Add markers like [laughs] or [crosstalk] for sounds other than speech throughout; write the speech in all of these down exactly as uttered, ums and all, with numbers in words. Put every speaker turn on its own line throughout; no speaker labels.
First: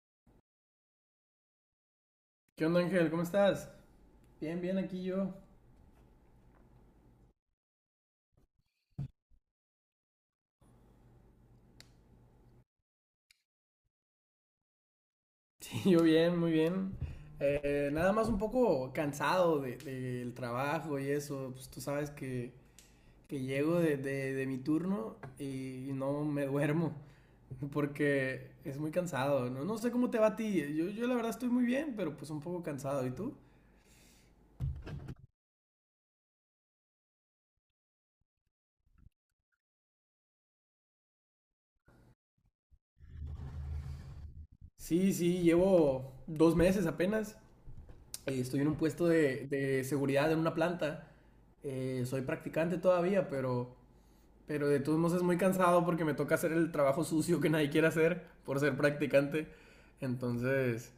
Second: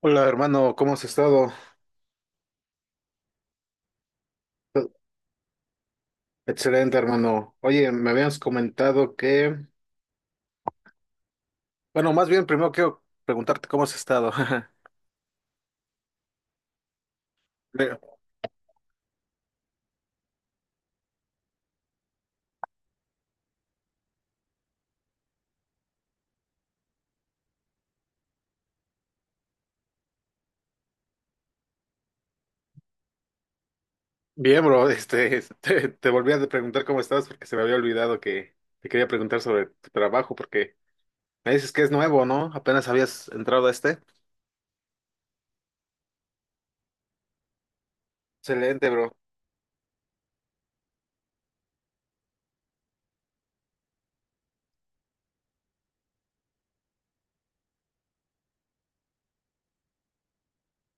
Hola hermano, ¿cómo has estado?
¿Qué onda, Ángel? ¿Cómo estás? Bien, bien, aquí yo. [laughs]
Excelente hermano. Oye, me habías comentado que, bueno, más bien primero quiero preguntarte cómo has estado. [laughs]
Sí, yo bien, muy bien. Eh,
Bien,
nada más un poco cansado de- del trabajo y eso. Pues tú sabes que, que llego de, de- de mi turno y, no me duermo porque es muy cansado. No, no sé cómo te va a ti. Yo, yo la verdad estoy muy bien, pero pues un poco cansado. ¿Y tú?
bien, bro, este, [laughs] te, te volví a preguntar cómo estabas porque se me había olvidado que te quería preguntar sobre tu trabajo porque me dices que es nuevo, ¿no? Apenas habías entrado a este.
Sí, sí, llevo dos meses apenas. Eh, Estoy en un
Excelente,
puesto
bro.
de, de seguridad en una planta. Eh, soy practicante todavía, pero... Pero de todos modos es muy cansado porque me toca hacer el trabajo sucio que nadie quiere hacer por ser practicante. Entonces,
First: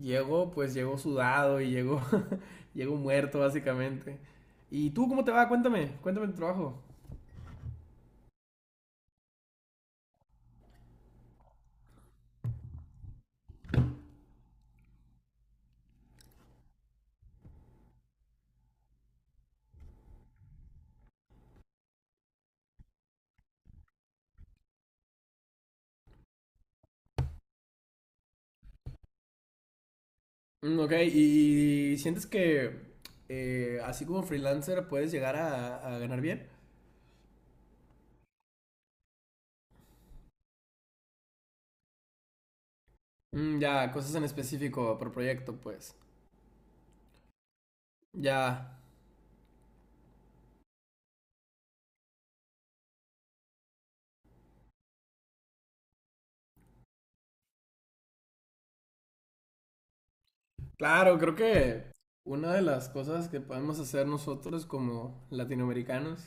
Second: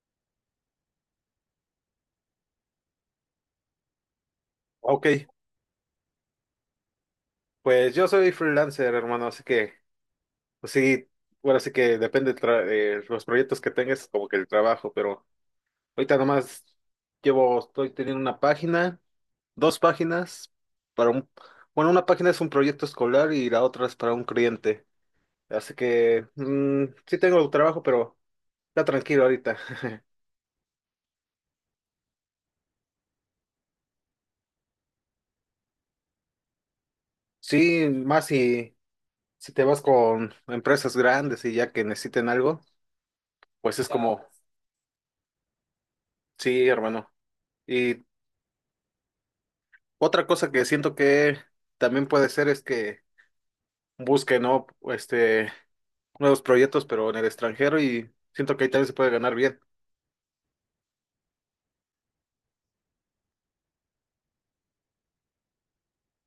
llego, pues llego sudado y llego, [laughs] llego muerto básicamente. ¿Y tú cómo
Ok,
te va? Cuéntame, cuéntame tu trabajo.
pues yo soy freelancer, hermano, así que, pues sí, bueno, así que depende de los proyectos que tengas, como que el trabajo, pero... Ahorita nomás llevo, estoy teniendo una página, dos páginas para un, bueno, una página es un proyecto escolar y la otra es para un cliente. Así que mm, sí tengo trabajo, pero está tranquilo ahorita. [laughs]
Mm, ok, ¿y sientes que eh, así como freelancer puedes llegar a, a ganar bien?
Sí, más si, si te vas con empresas grandes y ya que necesiten algo,
Mm,
pues es
ya, cosas
claro.
en
Como,
específico por proyecto, pues.
sí, hermano. Y
Ya,
otra cosa que siento que también puede ser es que busquen, ¿no? Este, nuevos proyectos, pero en el extranjero y siento que ahí también se puede ganar bien.
claro, creo que una de las cosas que podemos hacer nosotros como latinoamericanos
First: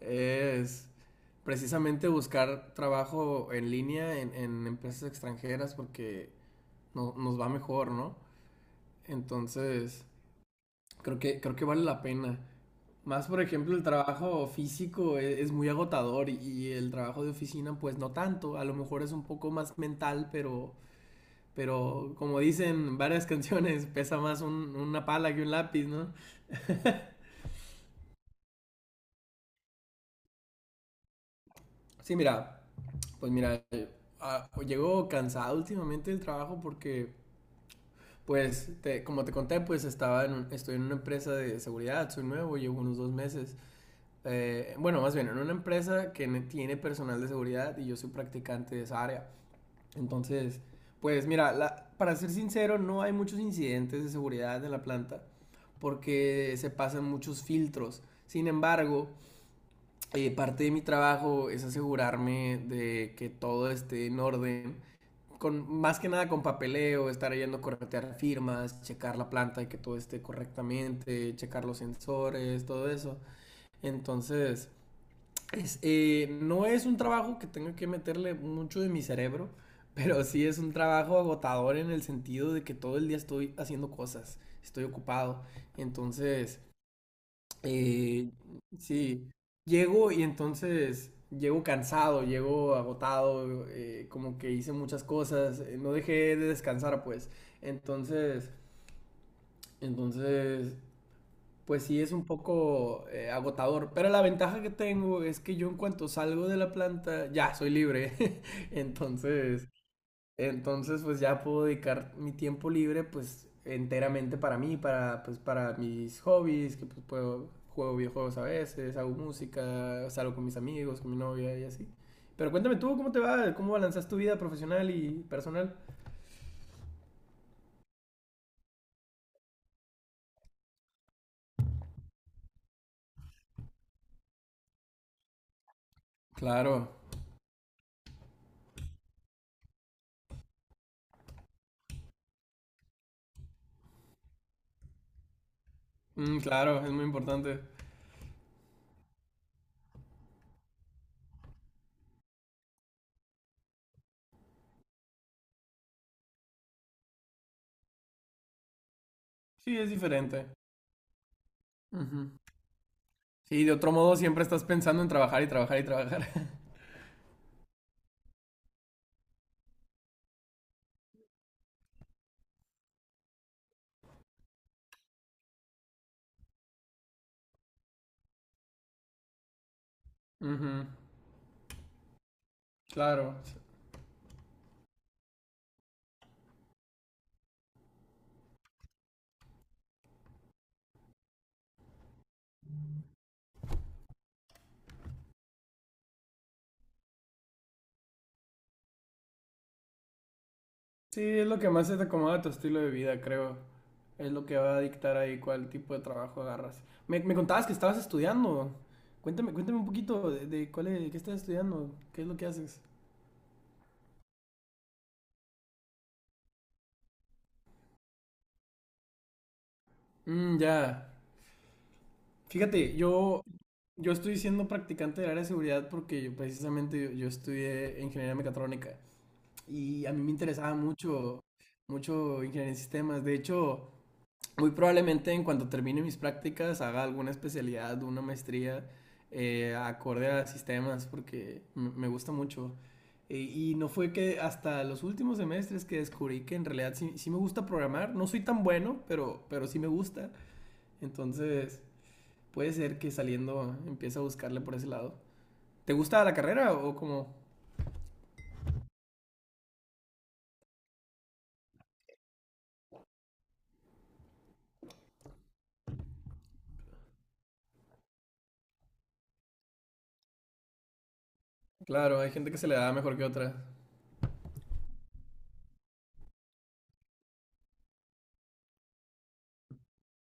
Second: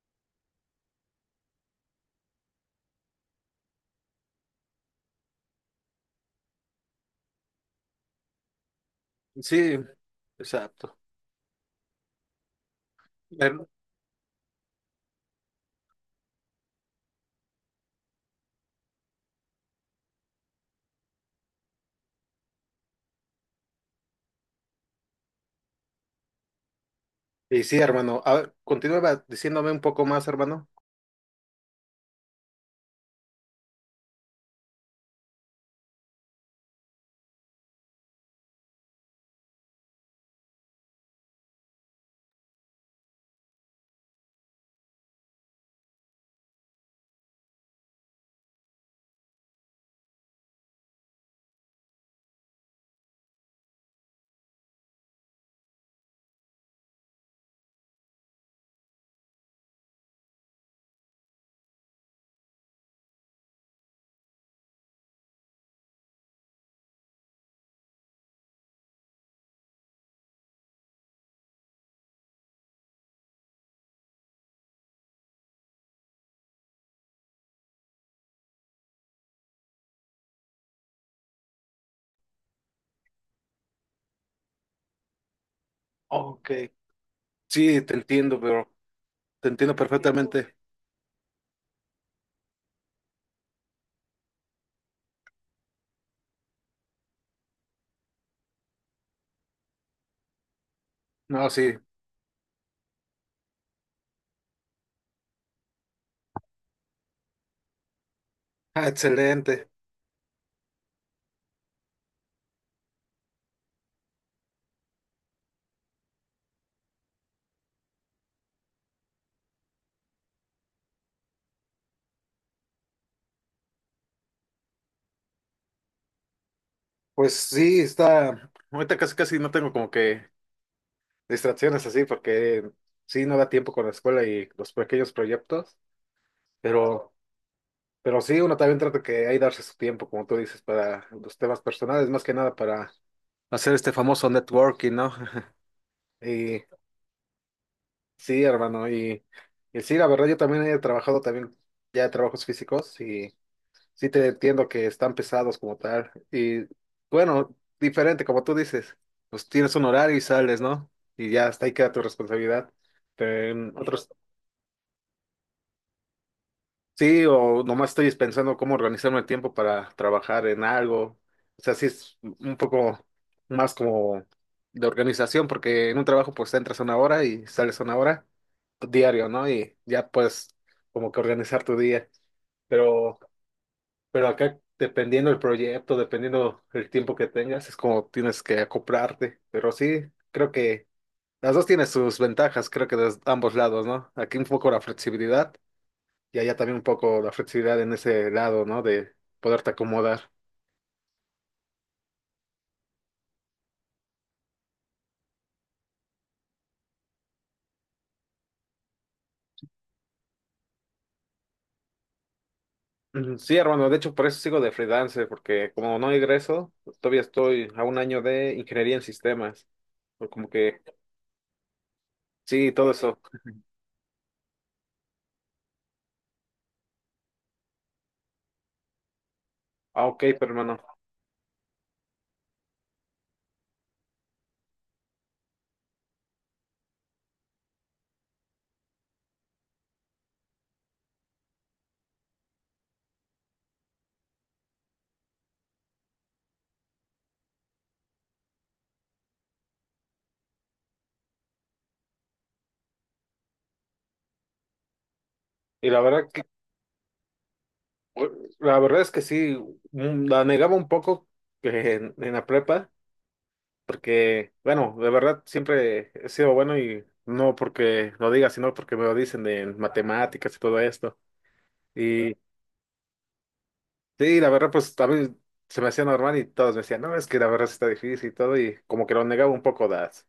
es precisamente buscar trabajo en línea en, en empresas extranjeras porque no- nos va mejor, ¿no?
Sí,
Entonces,
exacto.
creo que, creo que vale la pena. Más, por
Bueno,
ejemplo, el trabajo físico e- es, muy agotador y, y el trabajo de oficina, pues no tanto. A lo mejor es un poco más mental, pero pero como dicen varias [laughs] canciones, pesa más un- una pala que un lápiz, ¿no?
y sí, hermano. A ver, continúa diciéndome un poco más, hermano.
Sí, mira, pues mira, ah, llego cansado últimamente del trabajo porque, pues, te- como te conté, pues estaba en un- estoy en una empresa de seguridad, soy nuevo, llevo unos dos meses. Eh, bueno, más bien, en una empresa que tiene personal de seguridad y yo soy practicante de esa área. Entonces, pues mira, la- para ser sincero, no hay muchos incidentes de seguridad en la planta porque se pasan muchos filtros. Sin embargo, eh, parte de mi trabajo es asegurarme de que todo esté en orden, con, más que nada con papeleo, estar yendo a corretear firmas, checar la planta y que todo esté correctamente, checar los sensores, todo eso. Entonces, es, eh, no es un trabajo que tenga que meterle mucho de mi cerebro, [laughs] pero sí es un trabajo agotador en el sentido de que todo el día estoy haciendo cosas, estoy ocupado.
Ok.
Entonces,
Sí, te
eh,
entiendo, pero
sí,
te entiendo
llego y
perfectamente.
entonces llego cansado, llego agotado, eh, como que hice muchas cosas, eh, no dejé de descansar, pues. Entonces, entonces,
No, sí.
pues sí es un poco eh, agotador, pero la ventaja que tengo es que yo en cuanto salgo de la planta ya soy libre. [laughs]
Ah, excelente.
Entonces, entonces, pues ya puedo dedicar mi tiempo libre, pues enteramente para mí, para, pues, para mis hobbies, que pues puedo, juego videojuegos a veces, hago música, salgo con mis amigos, con mi novia y así. Pero cuéntame tú, ¿cómo te va? ¿Cómo balanceas tu vida profesional y personal?
Pues sí, está, ahorita casi casi no tengo como que distracciones así, porque sí, no da tiempo con la escuela y los pequeños proyectos,
Claro.
pero, pero sí, uno también trata que ahí darse su tiempo, como tú dices, para los temas personales, más que nada para hacer este famoso networking, ¿no? [laughs]
Mm,
Y
claro, es muy importante.
sí, hermano, y, y sí, la verdad, yo también he trabajado también ya trabajos físicos. Sí te entiendo que están pesados como tal. Y bueno, diferente, como tú dices, pues tienes
Sí,
un
es
horario y
diferente.
sales, ¿no? Y ya hasta ahí queda tu
Ujú.
responsabilidad. Pero
Sí,
en
de otro
otros,
modo siempre estás pensando en trabajar y trabajar y trabajar. [laughs]
sí, o nomás estoy pensando cómo organizarme el tiempo para trabajar en algo. O sea, sí es un poco más como de organización, porque en un trabajo pues entras una hora y sales una hora diario, ¿no? Y ya pues
Ujú.
como que organizar tu día. Pero
Claro.
Pero acá, dependiendo del proyecto, dependiendo el tiempo que tengas, es como tienes que acoplarte. Pero sí, creo que las dos tienen sus ventajas, creo que de ambos lados, ¿no? Aquí un poco la flexibilidad y allá también un poco la flexibilidad en ese lado, ¿no? De poderte acomodar.
Sí, es lo que más se te acomoda a tu estilo de vida, creo. Es lo que va a dictar ahí cuál tipo de trabajo agarras. Me, me contabas que estabas estudiando. Cuéntame, cuéntame un poquito de, de cuál es- de qué estás estudiando, qué es lo que haces.
Ujú. Sí, hermano, de hecho por eso sigo de freelance, porque como no egreso, todavía estoy a un año de ingeniería en sistemas. O como
Mm,
que,
ya.
sí, todo
Fíjate,
eso.
yo, yo estoy siendo practicante del área de seguridad porque yo, precisamente yo, yo estudié ingeniería mecatrónica
Ah,
y a mí
ok,
me
pero
interesaba
hermano.
mucho, mucho ingeniería en sistemas. De hecho, muy probablemente en cuanto termine mis prácticas haga alguna especialidad, una maestría eh, acorde a sistemas porque me gusta mucho. Eh, y no fue que hasta los últimos semestres que descubrí que en realidad sí, sí, me gusta programar. No soy tan bueno, pero, pero sí me gusta. Entonces puede ser que saliendo empiece a buscarle por ese lado.
Y
¿Te
la
gusta
verdad,
la
que
carrera o cómo
bueno, la verdad es que sí, mm, la negaba un poco eh, en, en la prepa, porque, bueno, de verdad siempre he sido bueno y no porque lo diga, sino porque me lo dicen de matemáticas y todo esto.
Claro, hay
Y
gente que se le da mejor que otra.
sí, la verdad, pues a mí se me hacía normal y todos me decían, no, es que la verdad sí está difícil y todo, y como que lo negaba un poco las,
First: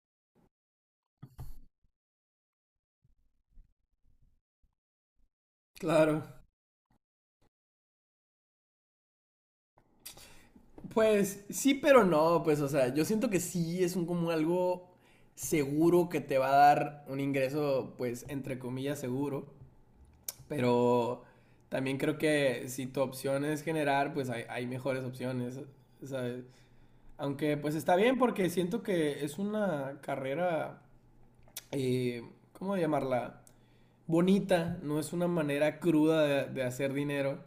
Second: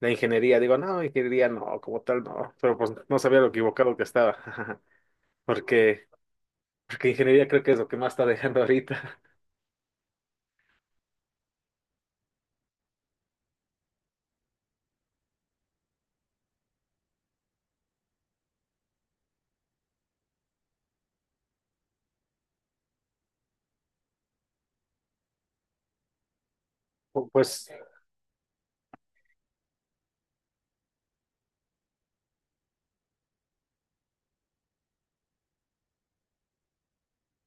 la ingeniería. Digo, no, ingeniería no, como tal no, pero pues no sabía lo equivocado que estaba, [laughs] porque,
Claro.
porque ingeniería creo que es lo que más está dejando ahorita.
Pues sí, pero no, pues o sea, yo siento que sí es un como algo seguro que te va a dar un ingreso, pues entre comillas seguro, pero también creo que si tu opción es generar, pues hay, hay mejores opciones, ¿sabes?
[laughs] Pu-
Aunque
pues.
pues está bien porque siento que es una carrera, eh, ¿cómo llamarla? Bonita, no es una manera cruda de, de hacer dinero.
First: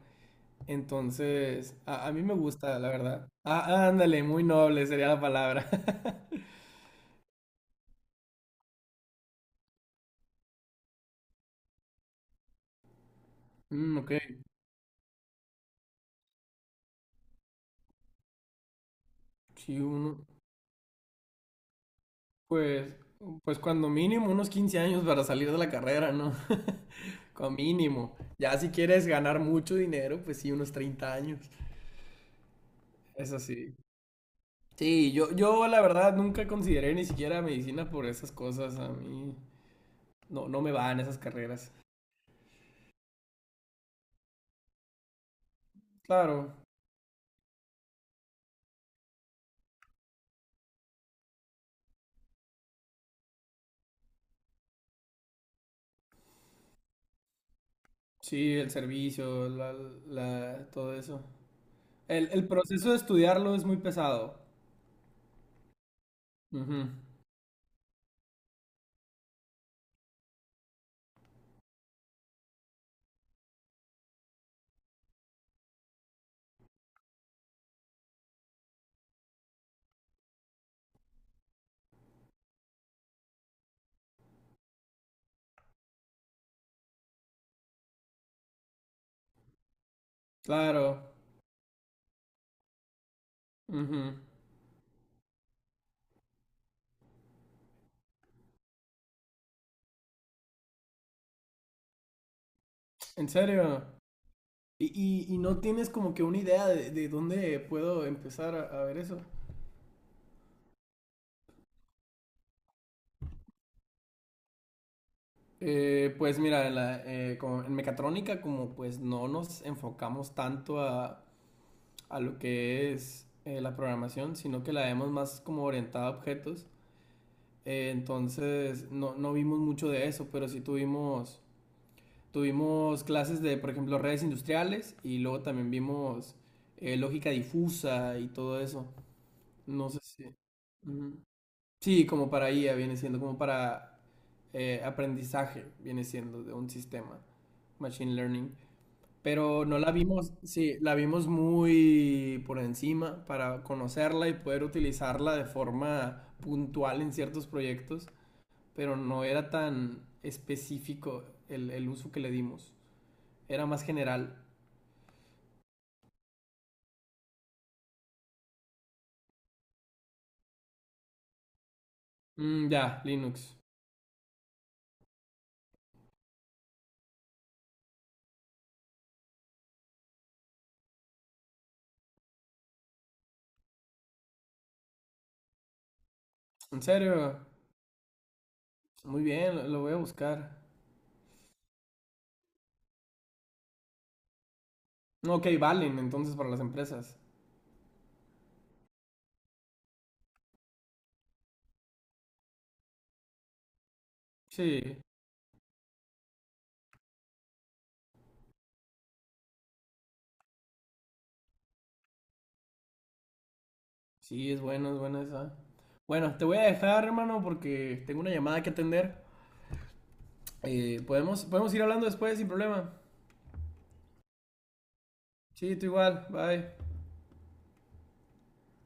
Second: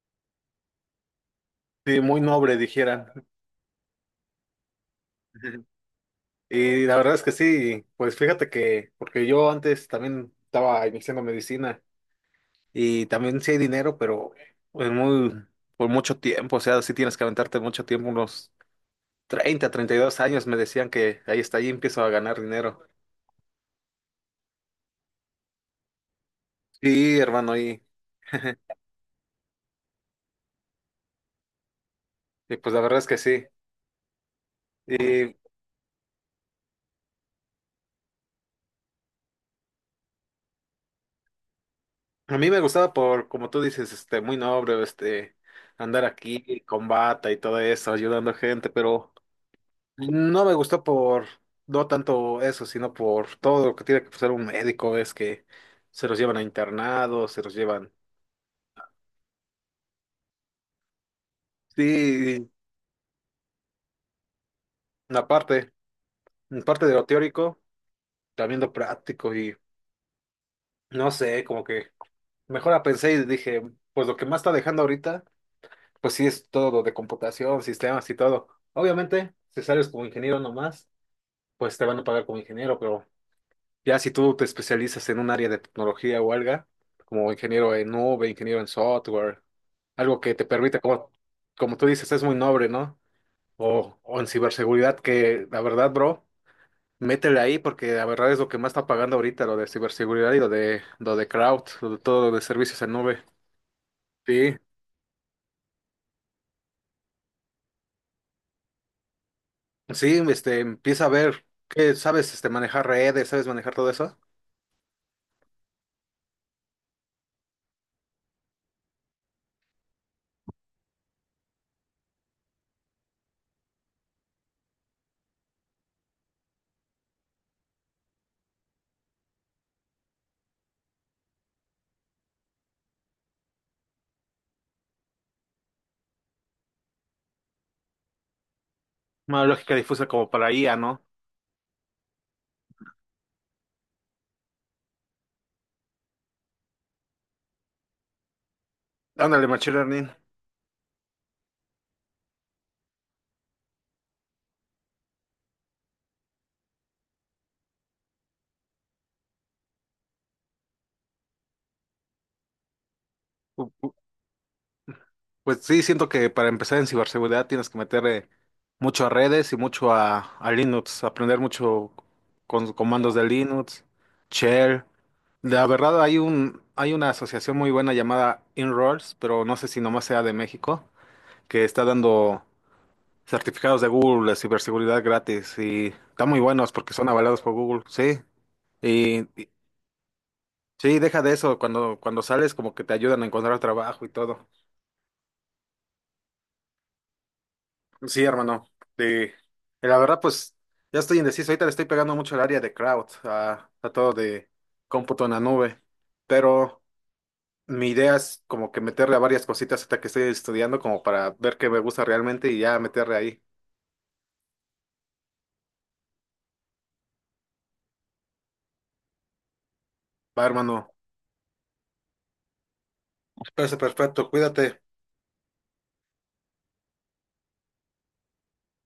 Entonces,
Sí,
a, a
muy
mí me
noble,
gusta, la
dijeran.
verdad. Ah, ándale, muy noble sería la palabra.
[laughs]
[laughs]
Y la verdad es que sí, pues fíjate que, porque yo antes también estaba iniciando medicina y también sí hay
Mm,
dinero,
ok,
pero pues muy, por mucho tiempo, o sea, sí tienes que aventarte mucho tiempo, unos treinta
sí,
treinta y dos
uno,
años me decían que ahí está, ahí empiezo a ganar dinero.
pues, pues cuando mínimo unos quince años para salir de la carrera, ¿no?
Sí,
[laughs] Como
hermano, y,
mínimo. Ya si
[laughs]
quieres ganar mucho dinero, pues sí, unos treinta años.
y pues la verdad es que
Es
sí.
así. Sí, yo,
Y
yo la verdad nunca consideré ni siquiera medicina por esas cosas. A mí no, no me van esas carreras.
a mí me gustaba por, como tú dices, este, muy noble, este, andar
Claro,
aquí con bata y todo eso, ayudando gente, pero... No me gustó por, no tanto eso, sino por todo lo que tiene que pasar un médico, es que se los llevan a internados, se los llevan.
sí, el servicio, la, la, todo eso. El, el
Sí,
proceso de estudiarlo es muy pesado.
la parte, la parte
Ujú.
de lo teórico, también lo práctico y no sé, como que mejor la pensé y dije, pues lo que más está dejando ahorita, pues sí es todo lo de computación, sistemas y todo. Obviamente, si sales como ingeniero nomás, pues te van a pagar como ingeniero, pero ya si tú te especializas en un área de tecnología o algo, como ingeniero en nube, ingeniero en software, algo que te permita,
Claro.
como, como tú dices, es muy noble, ¿no? O,
Ujú.
o en ciberseguridad, que la verdad, bro, métele ahí porque la verdad es lo que más está pagando ahorita, lo de ciberseguridad y lo de, lo de cloud, lo de todo lo de servicios en nube.
¿En serio?
Sí,
¿Y, y- Y no tienes como que una idea de, de dónde puedo empezar a, a ver eso?
sí, este, empieza a ver que sabes, este, manejar redes, sabes manejar todo eso.
Eh, pues mira, en, la- eh, como en mecatrónica como pues no nos enfocamos tanto a, a lo que es eh, la programación, sino que la vemos más como orientada a objetos. Eh, entonces no, no vimos mucho de eso, pero sí tuvimos tuvimos clases de, por ejemplo, redes industriales y luego también vimos eh, lógica difusa y todo eso.
Una lógica
No sé
difusa
si...
como para I A, ¿no?
Ujú. Sí, como para I A viene siendo, como para eh, aprendizaje viene siendo de un sistema, machine learning.
Ándale,
Pero
machine
no la
learning.
vimos, sí, la vimos muy por encima para conocerla y poder utilizarla de forma puntual en ciertos proyectos, pero no era tan específico el, el uso que le dimos, era más general.
Pues sí, siento que para empezar en ciberseguridad tienes que meter eh, mucho a redes y mucho a, a Linux, aprender mucho
Mm,
con
ya,
comandos de
Linux.
Linux, shell. La verdad hay un, hay una asociación muy buena llamada Inroads, pero no sé si nomás sea de México, que está dando certificados de Google de ciberseguridad gratis y están muy buenos
¿En
porque son avalados
serio?
por Google, sí.
Muy
Y, y-
bien, lo, lo voy a buscar.
sí, deja de eso, cuando, cuando sales como que te ayudan a encontrar trabajo y todo.
No, ok, valen entonces para las empresas.
Sí, hermano. De, de la verdad, pues ya estoy indeciso. Ahorita le estoy pegando mucho al área de cloud, a, a todo de
Sí,
cómputo en la nube. Pero mi idea es como que meterle a varias cositas hasta que estoy estudiando, como para ver qué me gusta realmente y ya meterle ahí.
sí, es bueno, es buena esa. Bueno, te voy a dejar, hermano, porque tengo una llamada que atender.
Va, hermano.
Eh, podemos, podemos ir hablando después sin problema.
Parece perfecto. Cuídate.
Sí, tú igual, bye.